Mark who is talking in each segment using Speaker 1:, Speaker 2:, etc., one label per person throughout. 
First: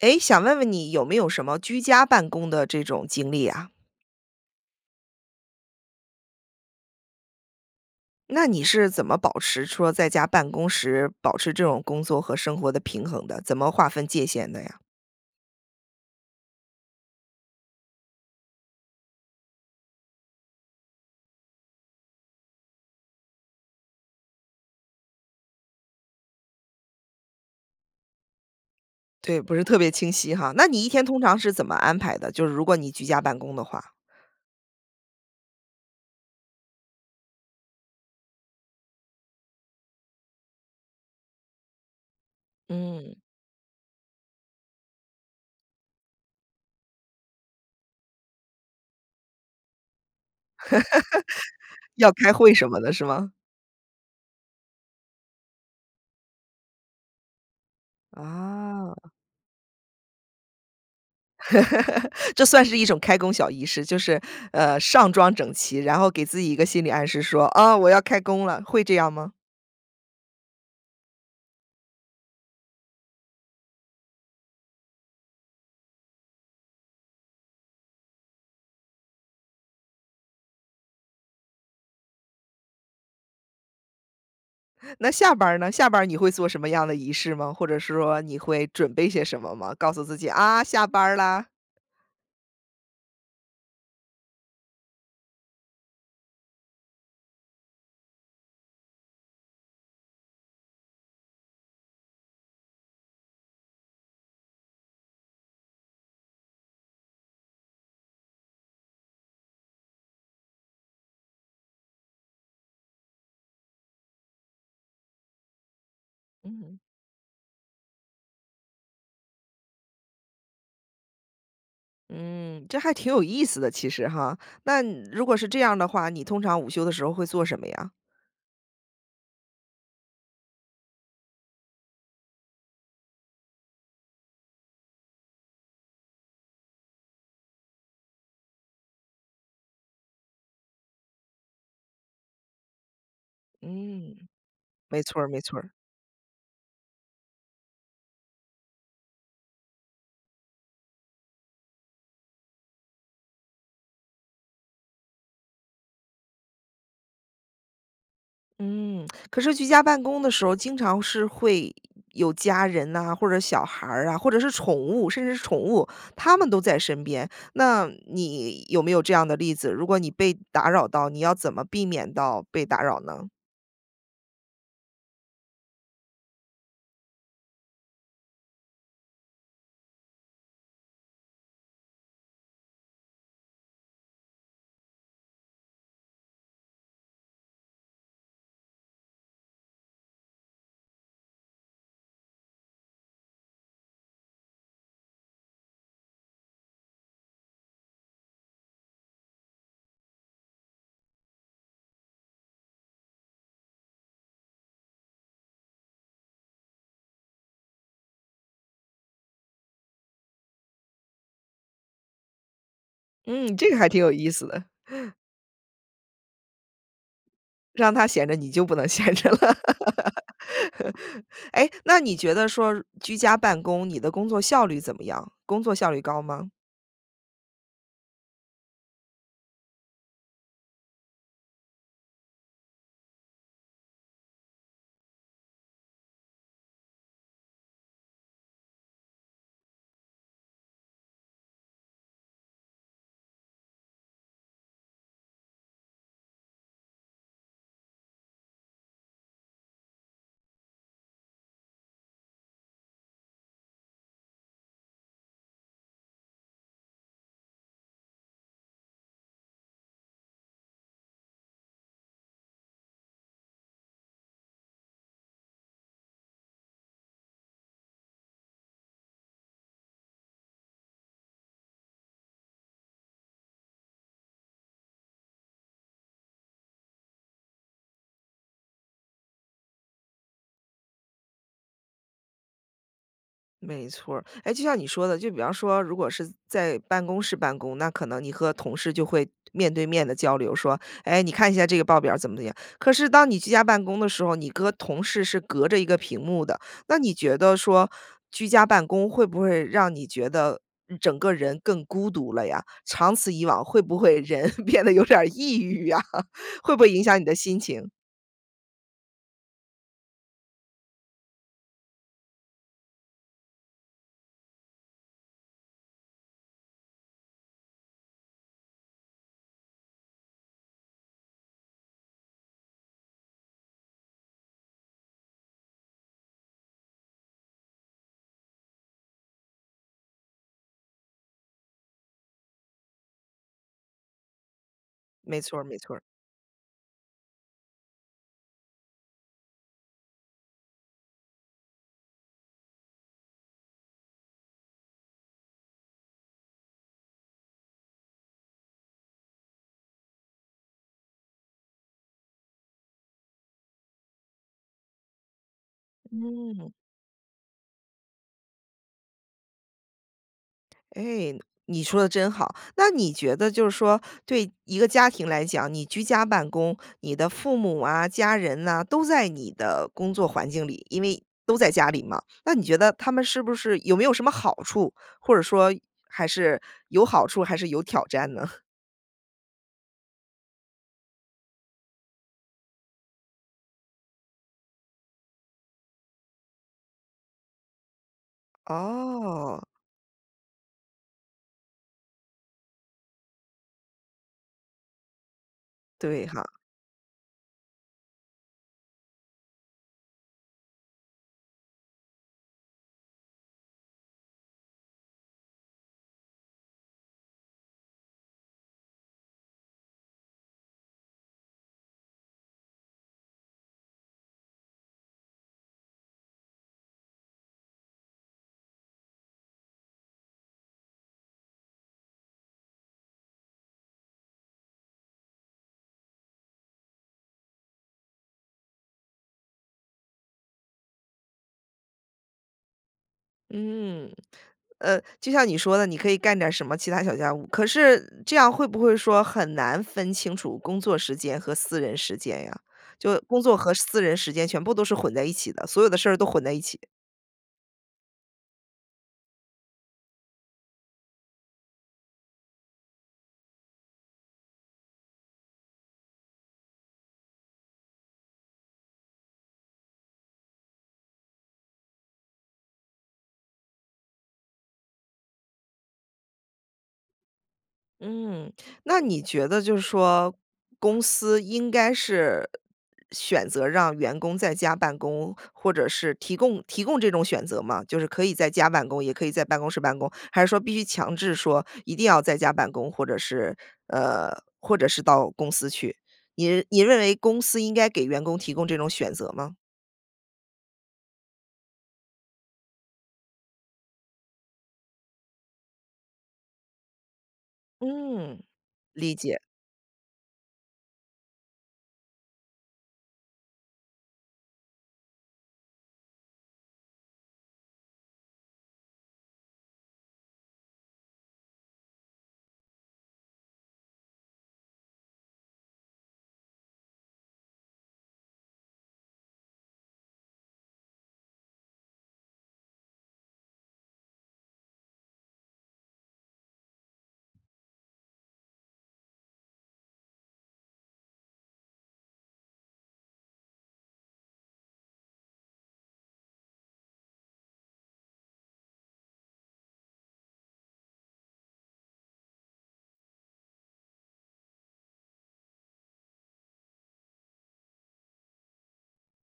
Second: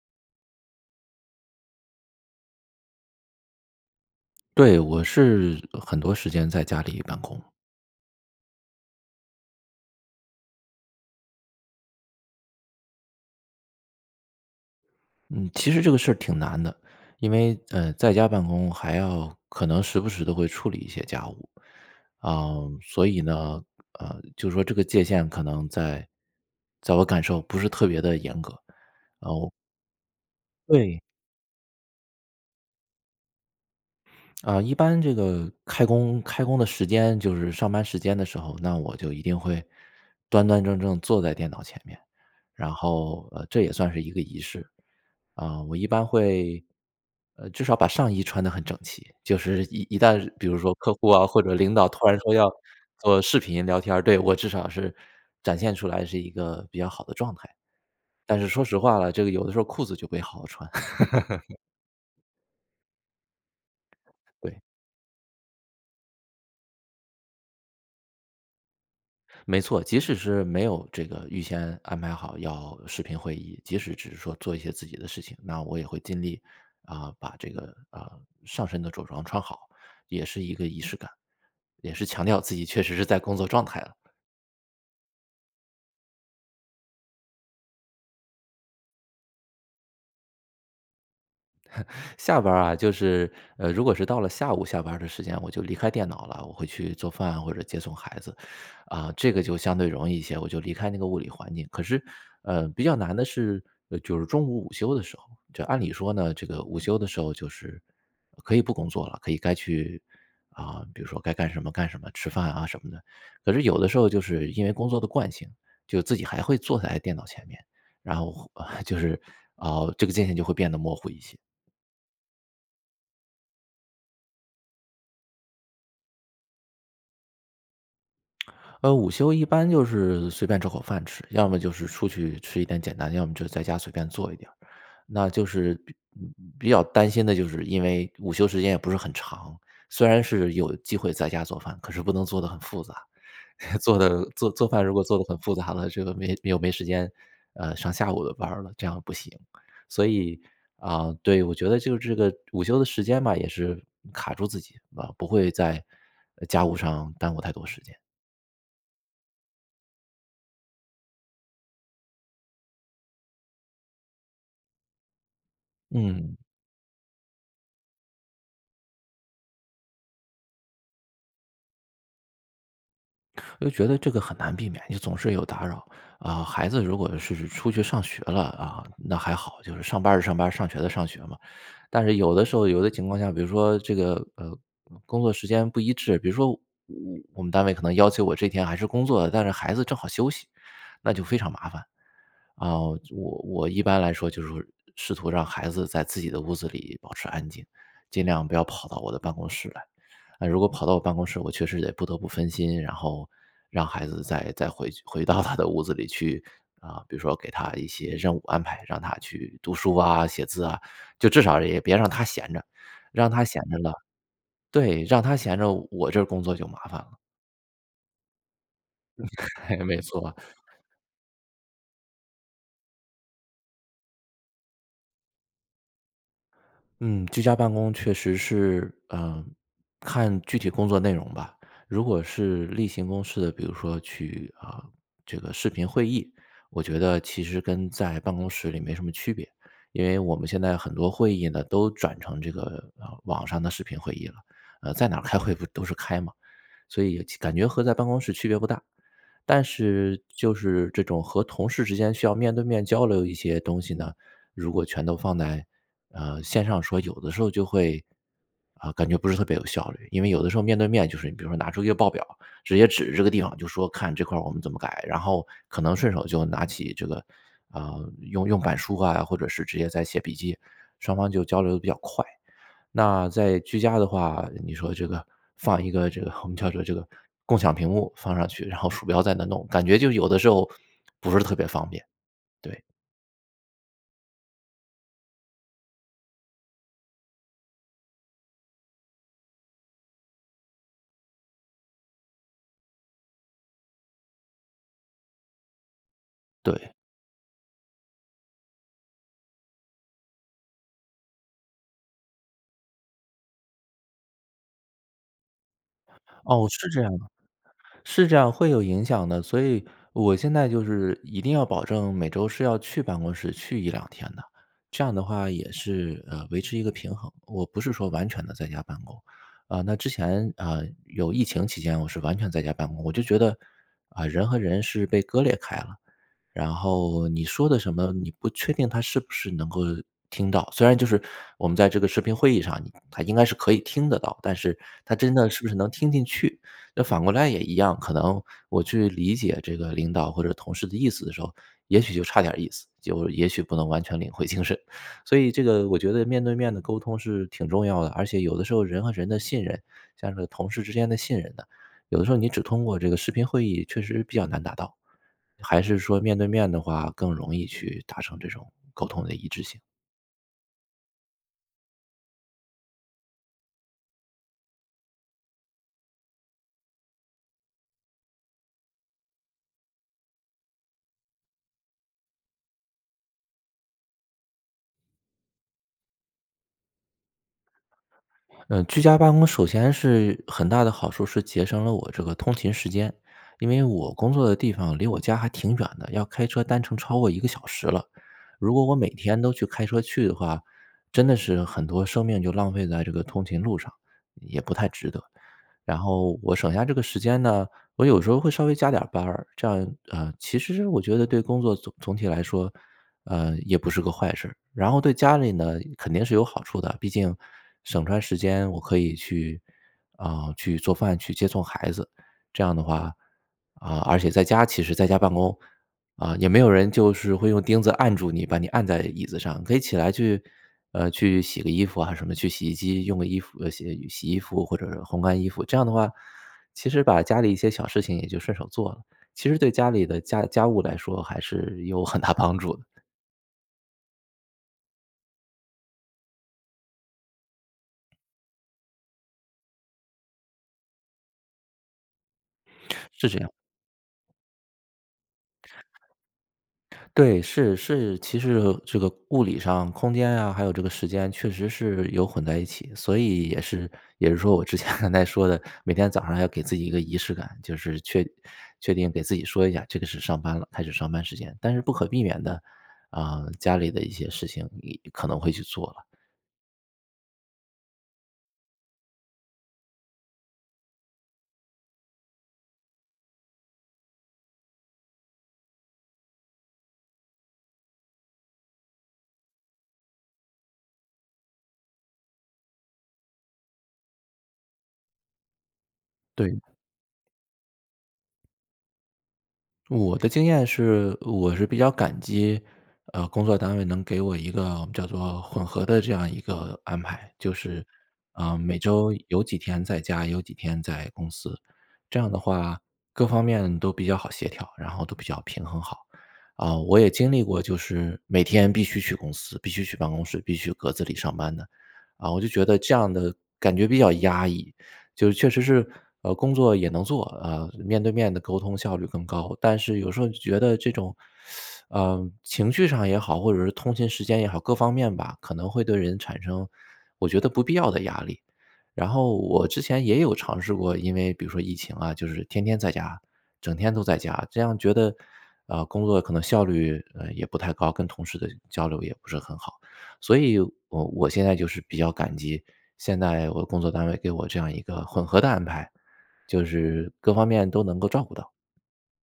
Speaker 1: 诶，想问问你有没有什么居家办公的这种经历啊？
Speaker 2: 对，我是，呃，很多时间在家里办公。
Speaker 1: 那你是怎么保持说，在家办公时保持这种工作和生活的平衡的？怎么划分界限的呀？
Speaker 2: 嗯，其实这个事儿挺难的。因为，呃，在家办公还要可能时不时地会处理一些家务。啊，所以呢，呃，就说这个界限可能在在我感受不是特别地严格。然
Speaker 1: 对，
Speaker 2: 后
Speaker 1: 不是特别清晰哈。那你一
Speaker 2: 对。
Speaker 1: 天通常是怎么安排的？就是如果你居家办公的话？
Speaker 2: 啊，一般这个开工开工的时间，就是上班时间的时候，那我就一定会端端正正坐在电脑前面，然
Speaker 1: 嗯。
Speaker 2: 后，呃，这也算是一个仪式。啊，我一般会，呃，至少把上衣穿得很整齐，就是一一旦比如说客户啊，或者领 导突
Speaker 1: 要
Speaker 2: 然
Speaker 1: 开
Speaker 2: 说要
Speaker 1: 会什么的是
Speaker 2: 做
Speaker 1: 吗？
Speaker 2: 视频聊天儿，对，我至少是展现出来是一个比较好的状态。但是说实话
Speaker 1: 啊。
Speaker 2: 啦，这个有的时候裤子就没好好穿。
Speaker 1: 这算是一种开工小仪式，就是，
Speaker 2: 对。
Speaker 1: 呃，上装整齐，然后给自己一个心理暗示说，啊，我要开工了。会这样吗？
Speaker 2: 没错，即使是没有这个预先安排好要视频会议，即使只是说做一些自己的事情，那我也会尽力，啊，把这个，啊，上身的着装穿好，也是一个仪式感，也是强调自己确实是在工作状态了。
Speaker 1: 那下班儿呢？下班儿你会做什么样的仪式吗？或者是说你会准备些什么吗？告诉自己：”啊，下班儿啦。“
Speaker 2: 下班儿啊，就是，呃，如果是到了下午下班儿的时间，我就离开电脑了，我会去做饭或者接送孩子。啊，这个就相对容易一些，我就离开那个物理环境，可是，呃，比较难的是就是中午午休的时候。就按理说呢，这个午休的时候就是可以不工作了，可以该去啊，比如说该干什么干什么，吃饭啊什么的，可是有的时候就是因为工作的惯性，就自己还会
Speaker 1: 嗯哼。
Speaker 2: 坐在电脑前面。然后 就是，啊，这个界线就会变得模糊一些。
Speaker 1: 嗯，这还挺有意思的，其实哈。那如果是这样的话，你通常午休的时候会做什么呀？
Speaker 2: 呃，午休一般就是随便找口饭吃，要么就是出去吃一点简单，要么就在家随便做一点儿。那就是比比较担心的，就是因为午休时间也不是很长，虽然是有机会在家做饭，可是不能做得很复杂，做得
Speaker 1: 嗯，
Speaker 2: 做做饭如
Speaker 1: 没
Speaker 2: 果做
Speaker 1: 错
Speaker 2: 得
Speaker 1: 儿
Speaker 2: 很
Speaker 1: 没
Speaker 2: 复
Speaker 1: 错儿。
Speaker 2: 杂了，这个没又没时间，呃，上下午的班儿了，这样不行。所以，啊，对，我觉得就是这个午休的时间吧，也是卡住自己，啊，不会在家务上耽误太多时间。
Speaker 1: 嗯，可是居家办公的时候经常是会有家人呐，或者小孩儿啊，或者是宠物甚至是宠物，他
Speaker 2: 嗯。
Speaker 1: 们都在身边。那你有没有这样的例子，如果你被打扰到，你要怎么避免到被打扰呢？
Speaker 2: 就觉得这个很难避免，你总是有打扰。啊，孩子如果是出去上学了，啊，那还好，就是上班儿的上班儿上学的上学嘛。但是有的时候、有的情况下，比如说这个，呃，工作时间不一致，比如说我我们单位可能要求我这天还是工作，但是孩子正好休息，那就非常麻烦。啊，我我一般来说就是试图让孩子在自己的屋子里保持安静，尽量不要跑到我的办公室来。那如果跑到我办公室，我确实也不得不分心，然后让孩子再再回去回到他的屋子里去。啊，比如说给他一些任务安排，让他去读书啊、写字啊，就至少也别让他闲着。让他
Speaker 1: 嗯，
Speaker 2: 闲
Speaker 1: 这个
Speaker 2: 着
Speaker 1: 还
Speaker 2: 了
Speaker 1: 挺有意思的。
Speaker 2: 对，让他闲着我这儿工作就麻烦了。
Speaker 1: 让他闲着，你就不能闲着了。
Speaker 2: 没错。
Speaker 1: 诶，那你觉得说居家办公，你的工作效率怎么样？工作效率高吗？
Speaker 2: 嗯，居家办公确实是，呃，看具体工作内容吧。如果是例行公事的，比如说去，啊，这个视频会议，我觉得其实跟在办公室里没什么区别。因为我们现在很多会议呢都转成这个，呃，网上的视频会议了，呃，在哪儿开会不都是开嘛，所以其感觉和在办公室区别不大。但是就是这种和同事之间需要面对面交流一些东西呢，如果全都放在，呃，线上说，有的时候就会，啊，感觉不是特别有效率。因为有的时候，面对面就是你比如说拿出一个报表，直接指这个地方就说看这块儿我们怎么改。然后可能顺手就拿起这个，啊用用板书啊，或者是直接在写笔记，双方就交流得比较快。那在居家的话，你说这个放一个这个我们叫做这个共享屏幕放上去，然后鼠标在那弄，感觉就有的时候不是特别方便，对。
Speaker 1: 没错儿。哎，就像你说的，就比方说如果是在办公室办公，那可能你和同事就会面对面地交流，说：”哎，你看一下这个报表儿怎么怎么样。“可是当你居家办公的时候，你和同事是隔着一个屏幕的。
Speaker 2: 对。
Speaker 1: 那你觉得说居家办公会不会让你觉得，嗯，整个人更孤独了呀？长此以往，会不会人变得有点儿抑郁啊？
Speaker 2: 哦，
Speaker 1: 会不
Speaker 2: 是
Speaker 1: 会
Speaker 2: 这
Speaker 1: 影
Speaker 2: 样
Speaker 1: 响
Speaker 2: 的，
Speaker 1: 你的心情。
Speaker 2: 是这样会有影响的。所以我现在就是一定要保证每周是要去办公室去1，2天的，这样的话也是，呃，维持一个平衡，我不是说完全地在家办公。啊，那之前，啊，有疫情期间我是完全在家办公，我就觉得，啊，人和人是被割裂开了。然后你说的什么，你不确定他是不是能够听到，虽然就是我们在这个视频会议上他应该是可以听得到，但是他真
Speaker 1: 没
Speaker 2: 的
Speaker 1: 错
Speaker 2: 是
Speaker 1: 儿
Speaker 2: 不是
Speaker 1: 没
Speaker 2: 能
Speaker 1: 错儿。
Speaker 2: 听进去。那反过来也一样，可能我去理解这个领导或者同事的意思的时候，也许就差点儿意思，就也许不能完全领会精神。所以这个我觉得面对面的沟通是挺重要的，而且有的时候人和人的信任，像是同事之间的信任感，有的时候你只通过这个视频会议确实比较难达到。还是说面对
Speaker 1: 嗯。
Speaker 2: 面的话，更容易去达成这种沟通的一致性。
Speaker 1: 哎，你说得真好。那你觉得就是说对一个家庭来讲，你居家办公，你的父母啊、家人呐，都在你的工作环境里，因为都在家里嘛。那你觉得他们是不是有没有什么好处？或者说，还是有好处还是有挑战呢？
Speaker 2: 呃，居家办公首先是，很大的好处是节省了我这个通勤时间。因为我工作的地方离我家还挺远的，要开车单程超过1个小时了。如果我每天都
Speaker 1: 哦。
Speaker 2: 去开车去的话，真的是很多生命就浪费在这个通勤路上，也不太值得。然
Speaker 1: 对
Speaker 2: 后
Speaker 1: 哈。
Speaker 2: 我省下这个时间呢，我有时候会稍微加点儿班儿。这样，啊，其实我觉得对工作总总体来说，呃，也不是个坏事儿。然后对家里呢，肯定是有好处的，毕竟，省出来时间我可以去，啊，去做饭、去接送孩子，这样的话，啊，而且在家其实在家办公，啊，也没有人就是会用钉子按住你，把你按在椅子上，可以起来去，呃，去洗个衣服啊什么去洗衣机用个衣服洗洗衣服或者是烘干衣服。这样的话，其实把家里一些小事情也就顺手做了，其实对家里的家家务来说还是有很大帮助的。
Speaker 1: 嗯，呃，就像你说的，你可以干点儿什么其他小家务，可是这样会不会说很难分清楚工作时间和私人时间呀，就
Speaker 2: 是这
Speaker 1: 工
Speaker 2: 样。
Speaker 1: 作和私人时间全部都是混在一起的，所有的事儿都混在一起。
Speaker 2: 对，是，是，其实这个物理上、空间呀，还有这个时间确实是有混在一起，所以也是也是说我之前刚才说的，每天早上还要给自己一个仪式感，就是确确定给自己说一下，这个是上班了，开始上班时间，但是不可避免的，啊，家里的一些事情你可能会去做了。
Speaker 1: 嗯，那你觉得就是说公司应该是选择让员工在家办公，或者是提供提供这种选择吗？就是可以在家办公，也可以在办公室办公，还是说必须强制说一定要在家办公，或者是呃，或者是到公司去，
Speaker 2: 对。
Speaker 1: 你你认为公司应该给员工提供这种选择吗？
Speaker 2: 我的经验是我是比较感激，呃，工作单位能给我一个叫做混合的这样一个安排，就是，
Speaker 1: 嗯，
Speaker 2: 啊，每周
Speaker 1: 理解。
Speaker 2: 有几天在家，有几天在公司，这样的话各方面都比较好协调，然后都比较平衡好。啊，我也经历过，就是每天必须去公司，必须去办公室，必须格子里上班的，啊，我就觉得这样的感觉比较压抑。就是确实是，呃，工作也能做，啊，面对面地沟通效率更高，但是有时候觉得这种 呃，情绪上也好，或者是通勤时间也好，各方面吧，可能会对人产生我觉得不必要的压力。然后我之前也有尝试过，因为比如说疫情啊，就是天天在家，整天都在家，这样觉得啊，工作可能效率，呃，也不太高，跟同事的交流也不是很好，所以我我现在就是比较感激，现在我工作单位给我这样一个混合的安排，就是各方面都能够照顾到。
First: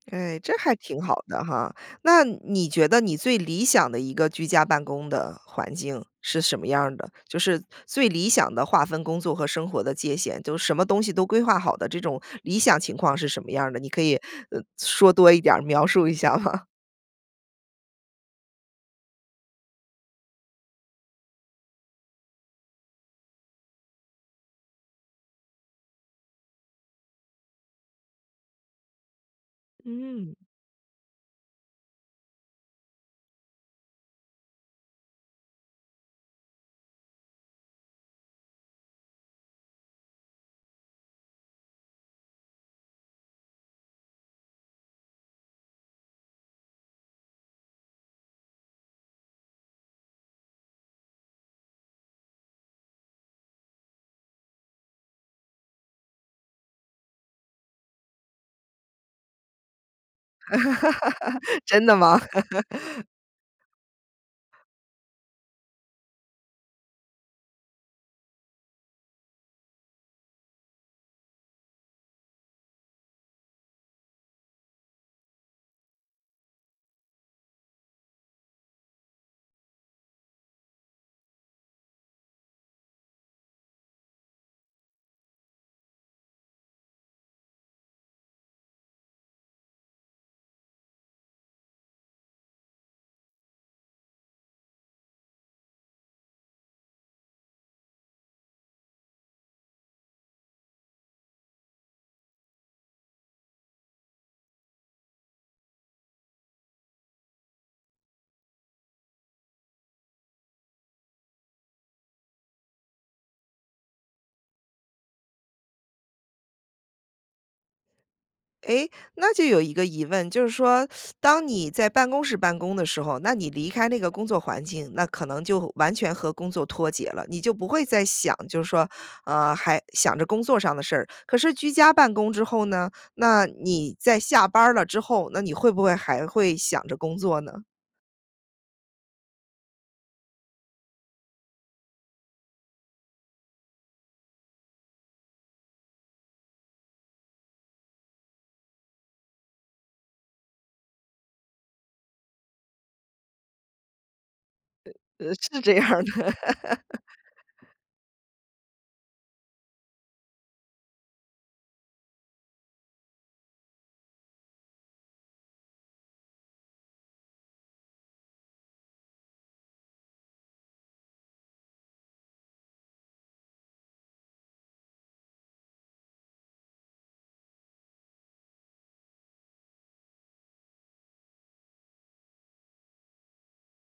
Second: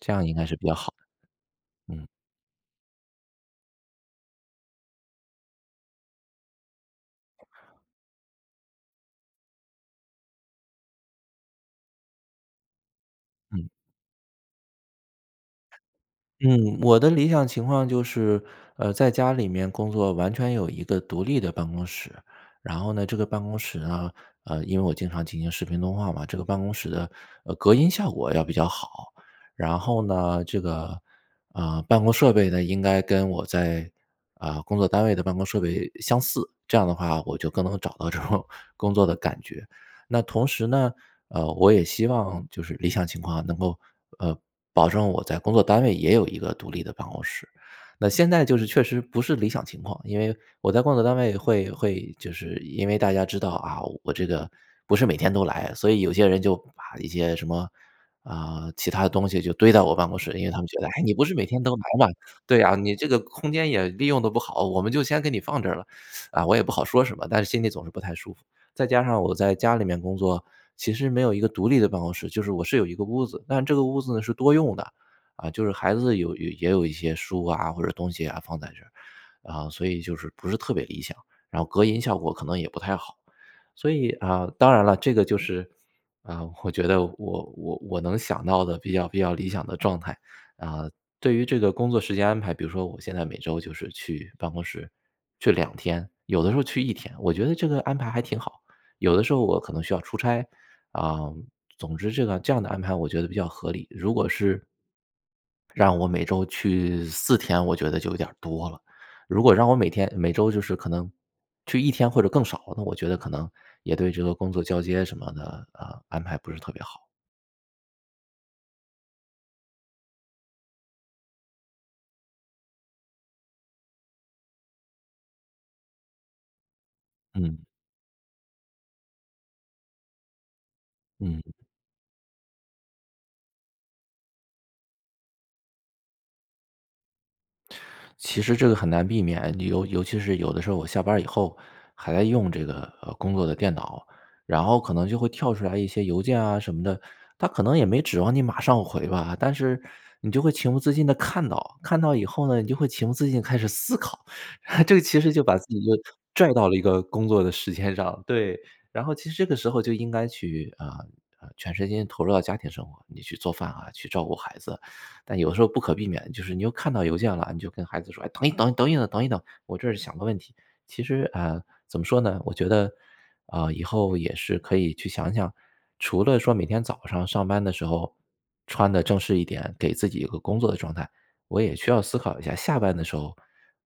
Speaker 2: 这样应
Speaker 1: 哎，
Speaker 2: 该
Speaker 1: 这
Speaker 2: 是比较
Speaker 1: 还
Speaker 2: 好
Speaker 1: 挺好的哈，
Speaker 2: 的。嗯。
Speaker 1: 那你觉得你最理想的一个居家办公的环境是什么样儿的？就是最理想的划分工作和生活的界限，就是什么东西都规划好的，这种理想情况是什么样
Speaker 2: 嗯。
Speaker 1: 儿的，你可以说多一点儿，描述一下吗？
Speaker 2: 嗯，我的理想情况就是，呃，在家里面工作完全有一个独立的办公室，然后呢，这个办公室呢，呃，因为我经常进行视频通话嘛，这个办公室的，呃，隔音效果要比较好。然后
Speaker 1: 嗯。
Speaker 2: 呢，这个，啊，办公设备呢，应该跟我在啊，工作单位的办公设备相似，这样的话我就更能找到这种工作的感觉。那同时呢，呃，我也希望就是理想情况能够，呃，保证我在工作单位也有一个独立的办公室。那现在就是确实不是理想情况，因为我在工作单位会会就是因为大家知道啊，我这个不是每天都来，所以有些人就把一些什么，啊，其它的东西就堆到我办公室，因为他们觉得：”哎，你不是每天 都来
Speaker 1: 真的
Speaker 2: 嘛，
Speaker 1: 吗？
Speaker 2: 对啊，你 这个空间也利用得不好，我们就先给你放这儿了。“啊，我也不好说什么，但是心里总是不太舒服。再加上我在家里面工作，其实没有一个独立的办公室，就是我是有一个屋子，但这个屋子呢是多用的，啊，就是孩子有有也有一些书啊或者东西啊放在这，啊，所以就是不是特别理想，然后隔音效果可能也不太好。所以啊，当然了，这个就是，啊，我觉得我我我能想到的比较比较理想的状态，啊，对于这个工作时间安排，比如说我现在每周就是去办公室，去2天，有的时候去1天，我觉得这个安排还挺好。有的时候我可能需要出差，啊，总之这个这样的安排我觉得比较合理。如果是让我每周去4天，我觉得就有点儿多了，如果让我每天每周就是可能去1天或者更少，那我觉得可能也对这个工作交接什么的，啊，安排不是特别好。
Speaker 1: 诶，那就有一个疑问，就是说 当你在办公室办公的时候，那你离开那个工作环境，那可能就完全和工作脱节了，你就
Speaker 2: 嗯。
Speaker 1: 不会再想，就是说，呃，还想着工作上的事儿。可
Speaker 2: 嗯。
Speaker 1: 是居家办公之后呢？那你在下班儿了之后，那你会不会还会想着工作呢？
Speaker 2: 其实这个很难避免，你尤尤其是有的时候我下班儿以后，还在用这个，呃，工作的电脑，然后可能就会跳出来一些邮件啊什么的，他可能也没指望你马上回吧，但是你就会情不自禁地看到，看到以后呢，你就会情不自禁开始思考。
Speaker 1: 呃，
Speaker 2: 这个其
Speaker 1: 呃，
Speaker 2: 实就把
Speaker 1: 是
Speaker 2: 自
Speaker 1: 这
Speaker 2: 己
Speaker 1: 样
Speaker 2: 就
Speaker 1: 儿的。
Speaker 2: 拽到了一 个工作的时间上，对。然后其实这个时候就应该去，啊，呃，全身心投入到家庭生活，你去做饭啊，去照顾孩子。但有的时候不可避免，就是你又看到邮件了，你就跟孩子说：“哎，等一等，等一等，等一等，我这儿想个问题。”其实，啊，怎么说呢，我觉得，啊，以后也是可以去想想，除了说每天早上上班的时候穿得正式一点，给自己一个工作的状态，我也需要思考一下，下班的时候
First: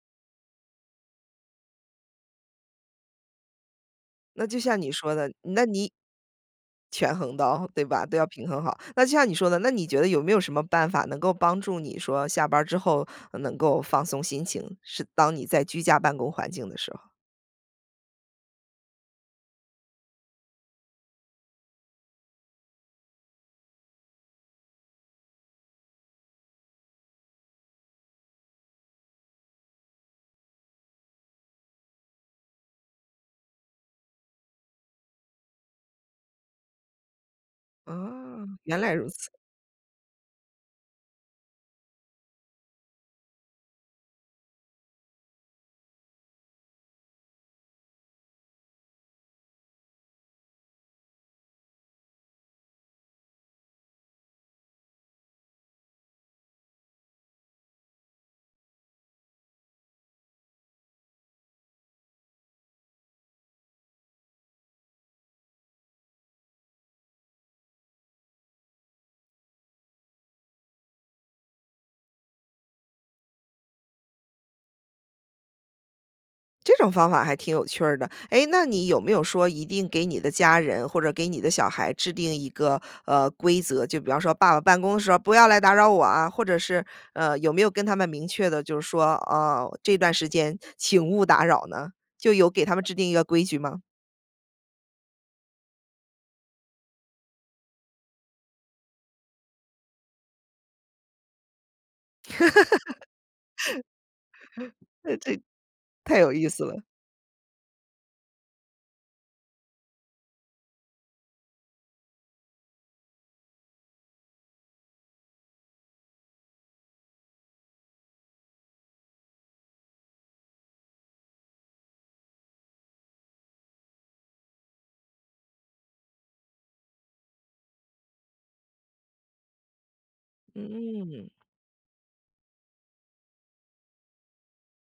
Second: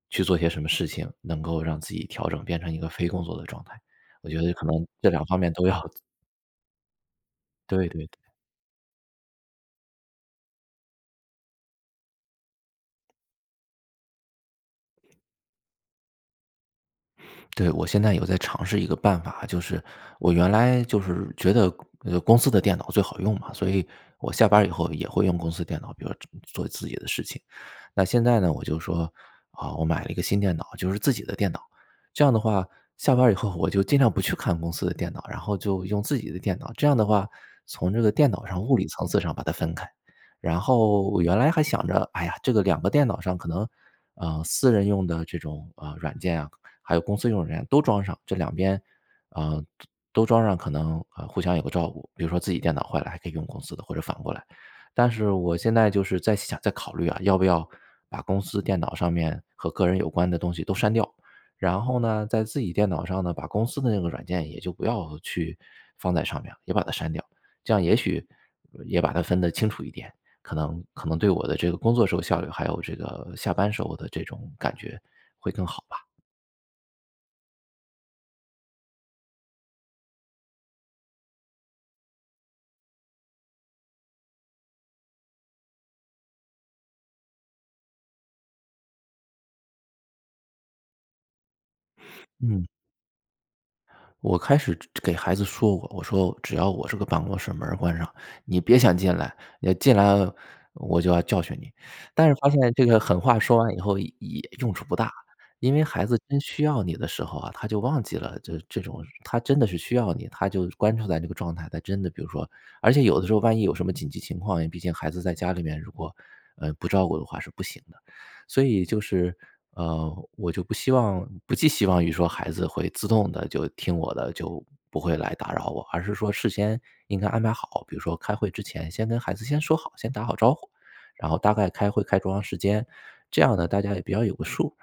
Speaker 2: 去做些什么事情，能够让自己调整变成一个非工作的状态，我觉
Speaker 1: 那
Speaker 2: 得
Speaker 1: 就
Speaker 2: 可
Speaker 1: 像
Speaker 2: 能
Speaker 1: 你
Speaker 2: 这
Speaker 1: 说
Speaker 2: 2
Speaker 1: 的，
Speaker 2: 方面
Speaker 1: 那
Speaker 2: 都
Speaker 1: 你
Speaker 2: 要。
Speaker 1: 权衡到对
Speaker 2: 对
Speaker 1: 吧？
Speaker 2: 对对。
Speaker 1: 都要平衡好。那就像你说的，那你觉得有没有什么办法，能够帮助你说下班儿之后，呃，能够放松心情，是当你在居家办公环境的时候？
Speaker 2: 对，我现在有在尝试一个办法，就是我原来就是觉得，呃，公司的电脑最好用嘛，所以我下班儿以后也会用公司电脑，比如做做自己的事情。那现在呢，我就说，啊，我买了一个新电脑，就是自己的电脑，这样的话，下班儿以后我就尽量不去看公司的电脑，然后就用自己的电脑。这样的话，从这个电
Speaker 1: 啊，
Speaker 2: 脑上物
Speaker 1: 原
Speaker 2: 理
Speaker 1: 来如
Speaker 2: 层次
Speaker 1: 此。
Speaker 2: 上把它分开。然后我原来还想着，哎呀，这个2个电脑上可能，呃，私人用的这种啊软件啊，还有公司用的软件都装上，这2边，啊，就都装上可能，呃，互相有个照顾，比如说自己电脑坏了，还可以用公司的，或者反过来。但是我现在就是在想在考虑啊，要不要把公司电脑上面和个人有关的东西都删掉，然后呢，在自己电脑上呢，把公司的那个软件也就不要去放在上面，也把它删掉。这样也许也把它分得清楚一点，可能可能对我的这个工作时候效率，还有这个下班时候的这种感觉会更好吧。
Speaker 1: 这种方法还挺有趣儿的。哎，那你有没有说一定给你的家人或者给你的小孩制定一个，呃，规则，就比方说”爸爸办公地时候不要来打扰我啊！“或者是，呃，有没有跟他们明确地就是说，呃，”这段时间请勿打扰“呢？就有给
Speaker 2: 嗯。
Speaker 1: 他们制定一个规矩吗？
Speaker 2: 我开始给孩子说过，我说只要我这个办公室门儿关上，你别想进来，要进来了，我就要教训你。但是发现这个狠话说完以后也也用处不大。
Speaker 1: 这
Speaker 2: 因为孩
Speaker 1: 太
Speaker 2: 子
Speaker 1: 有
Speaker 2: 真
Speaker 1: 意思
Speaker 2: 需
Speaker 1: 了。
Speaker 2: 要你的时候啊，他就忘记了这这种，他真的是需要你，他就关注在这个状态，他真的比如说而且有的时候万一有什么紧急情况，毕竟孩子在家里面如果，呃，不照顾的话是不行的。所以就是，呃，我就不希望不寄希望于说孩子会自动地就听我的，就不会来打扰我。而是说事先应该安排好，比如说开会之前先跟孩子先说好，先打好招呼，
Speaker 1: 嗯。
Speaker 2: 然后大概开会开多长时间，这样呢，大家也比较有个数，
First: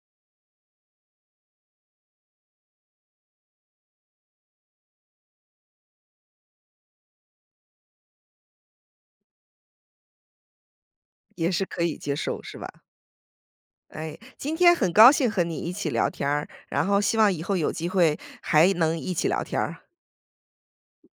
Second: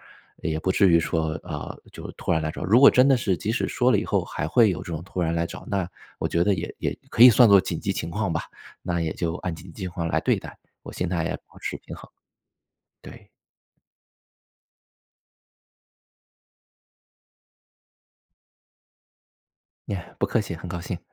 Speaker 2: 也不至于说，呃，就突然来找。如果真的是即使说了以后还会有这种突然来找，那我觉得也也可以算作紧急情况吧，那也就按紧急情况来对待，我现在也
Speaker 1: 也
Speaker 2: 保
Speaker 1: 是
Speaker 2: 持
Speaker 1: 可以
Speaker 2: 平衡。
Speaker 1: 接受是吧？
Speaker 2: 对。
Speaker 1: 哎，今天很高兴和你一起聊天儿，然后希望以后有机会还能一起聊天儿。
Speaker 2: 呀，不客气，很高兴。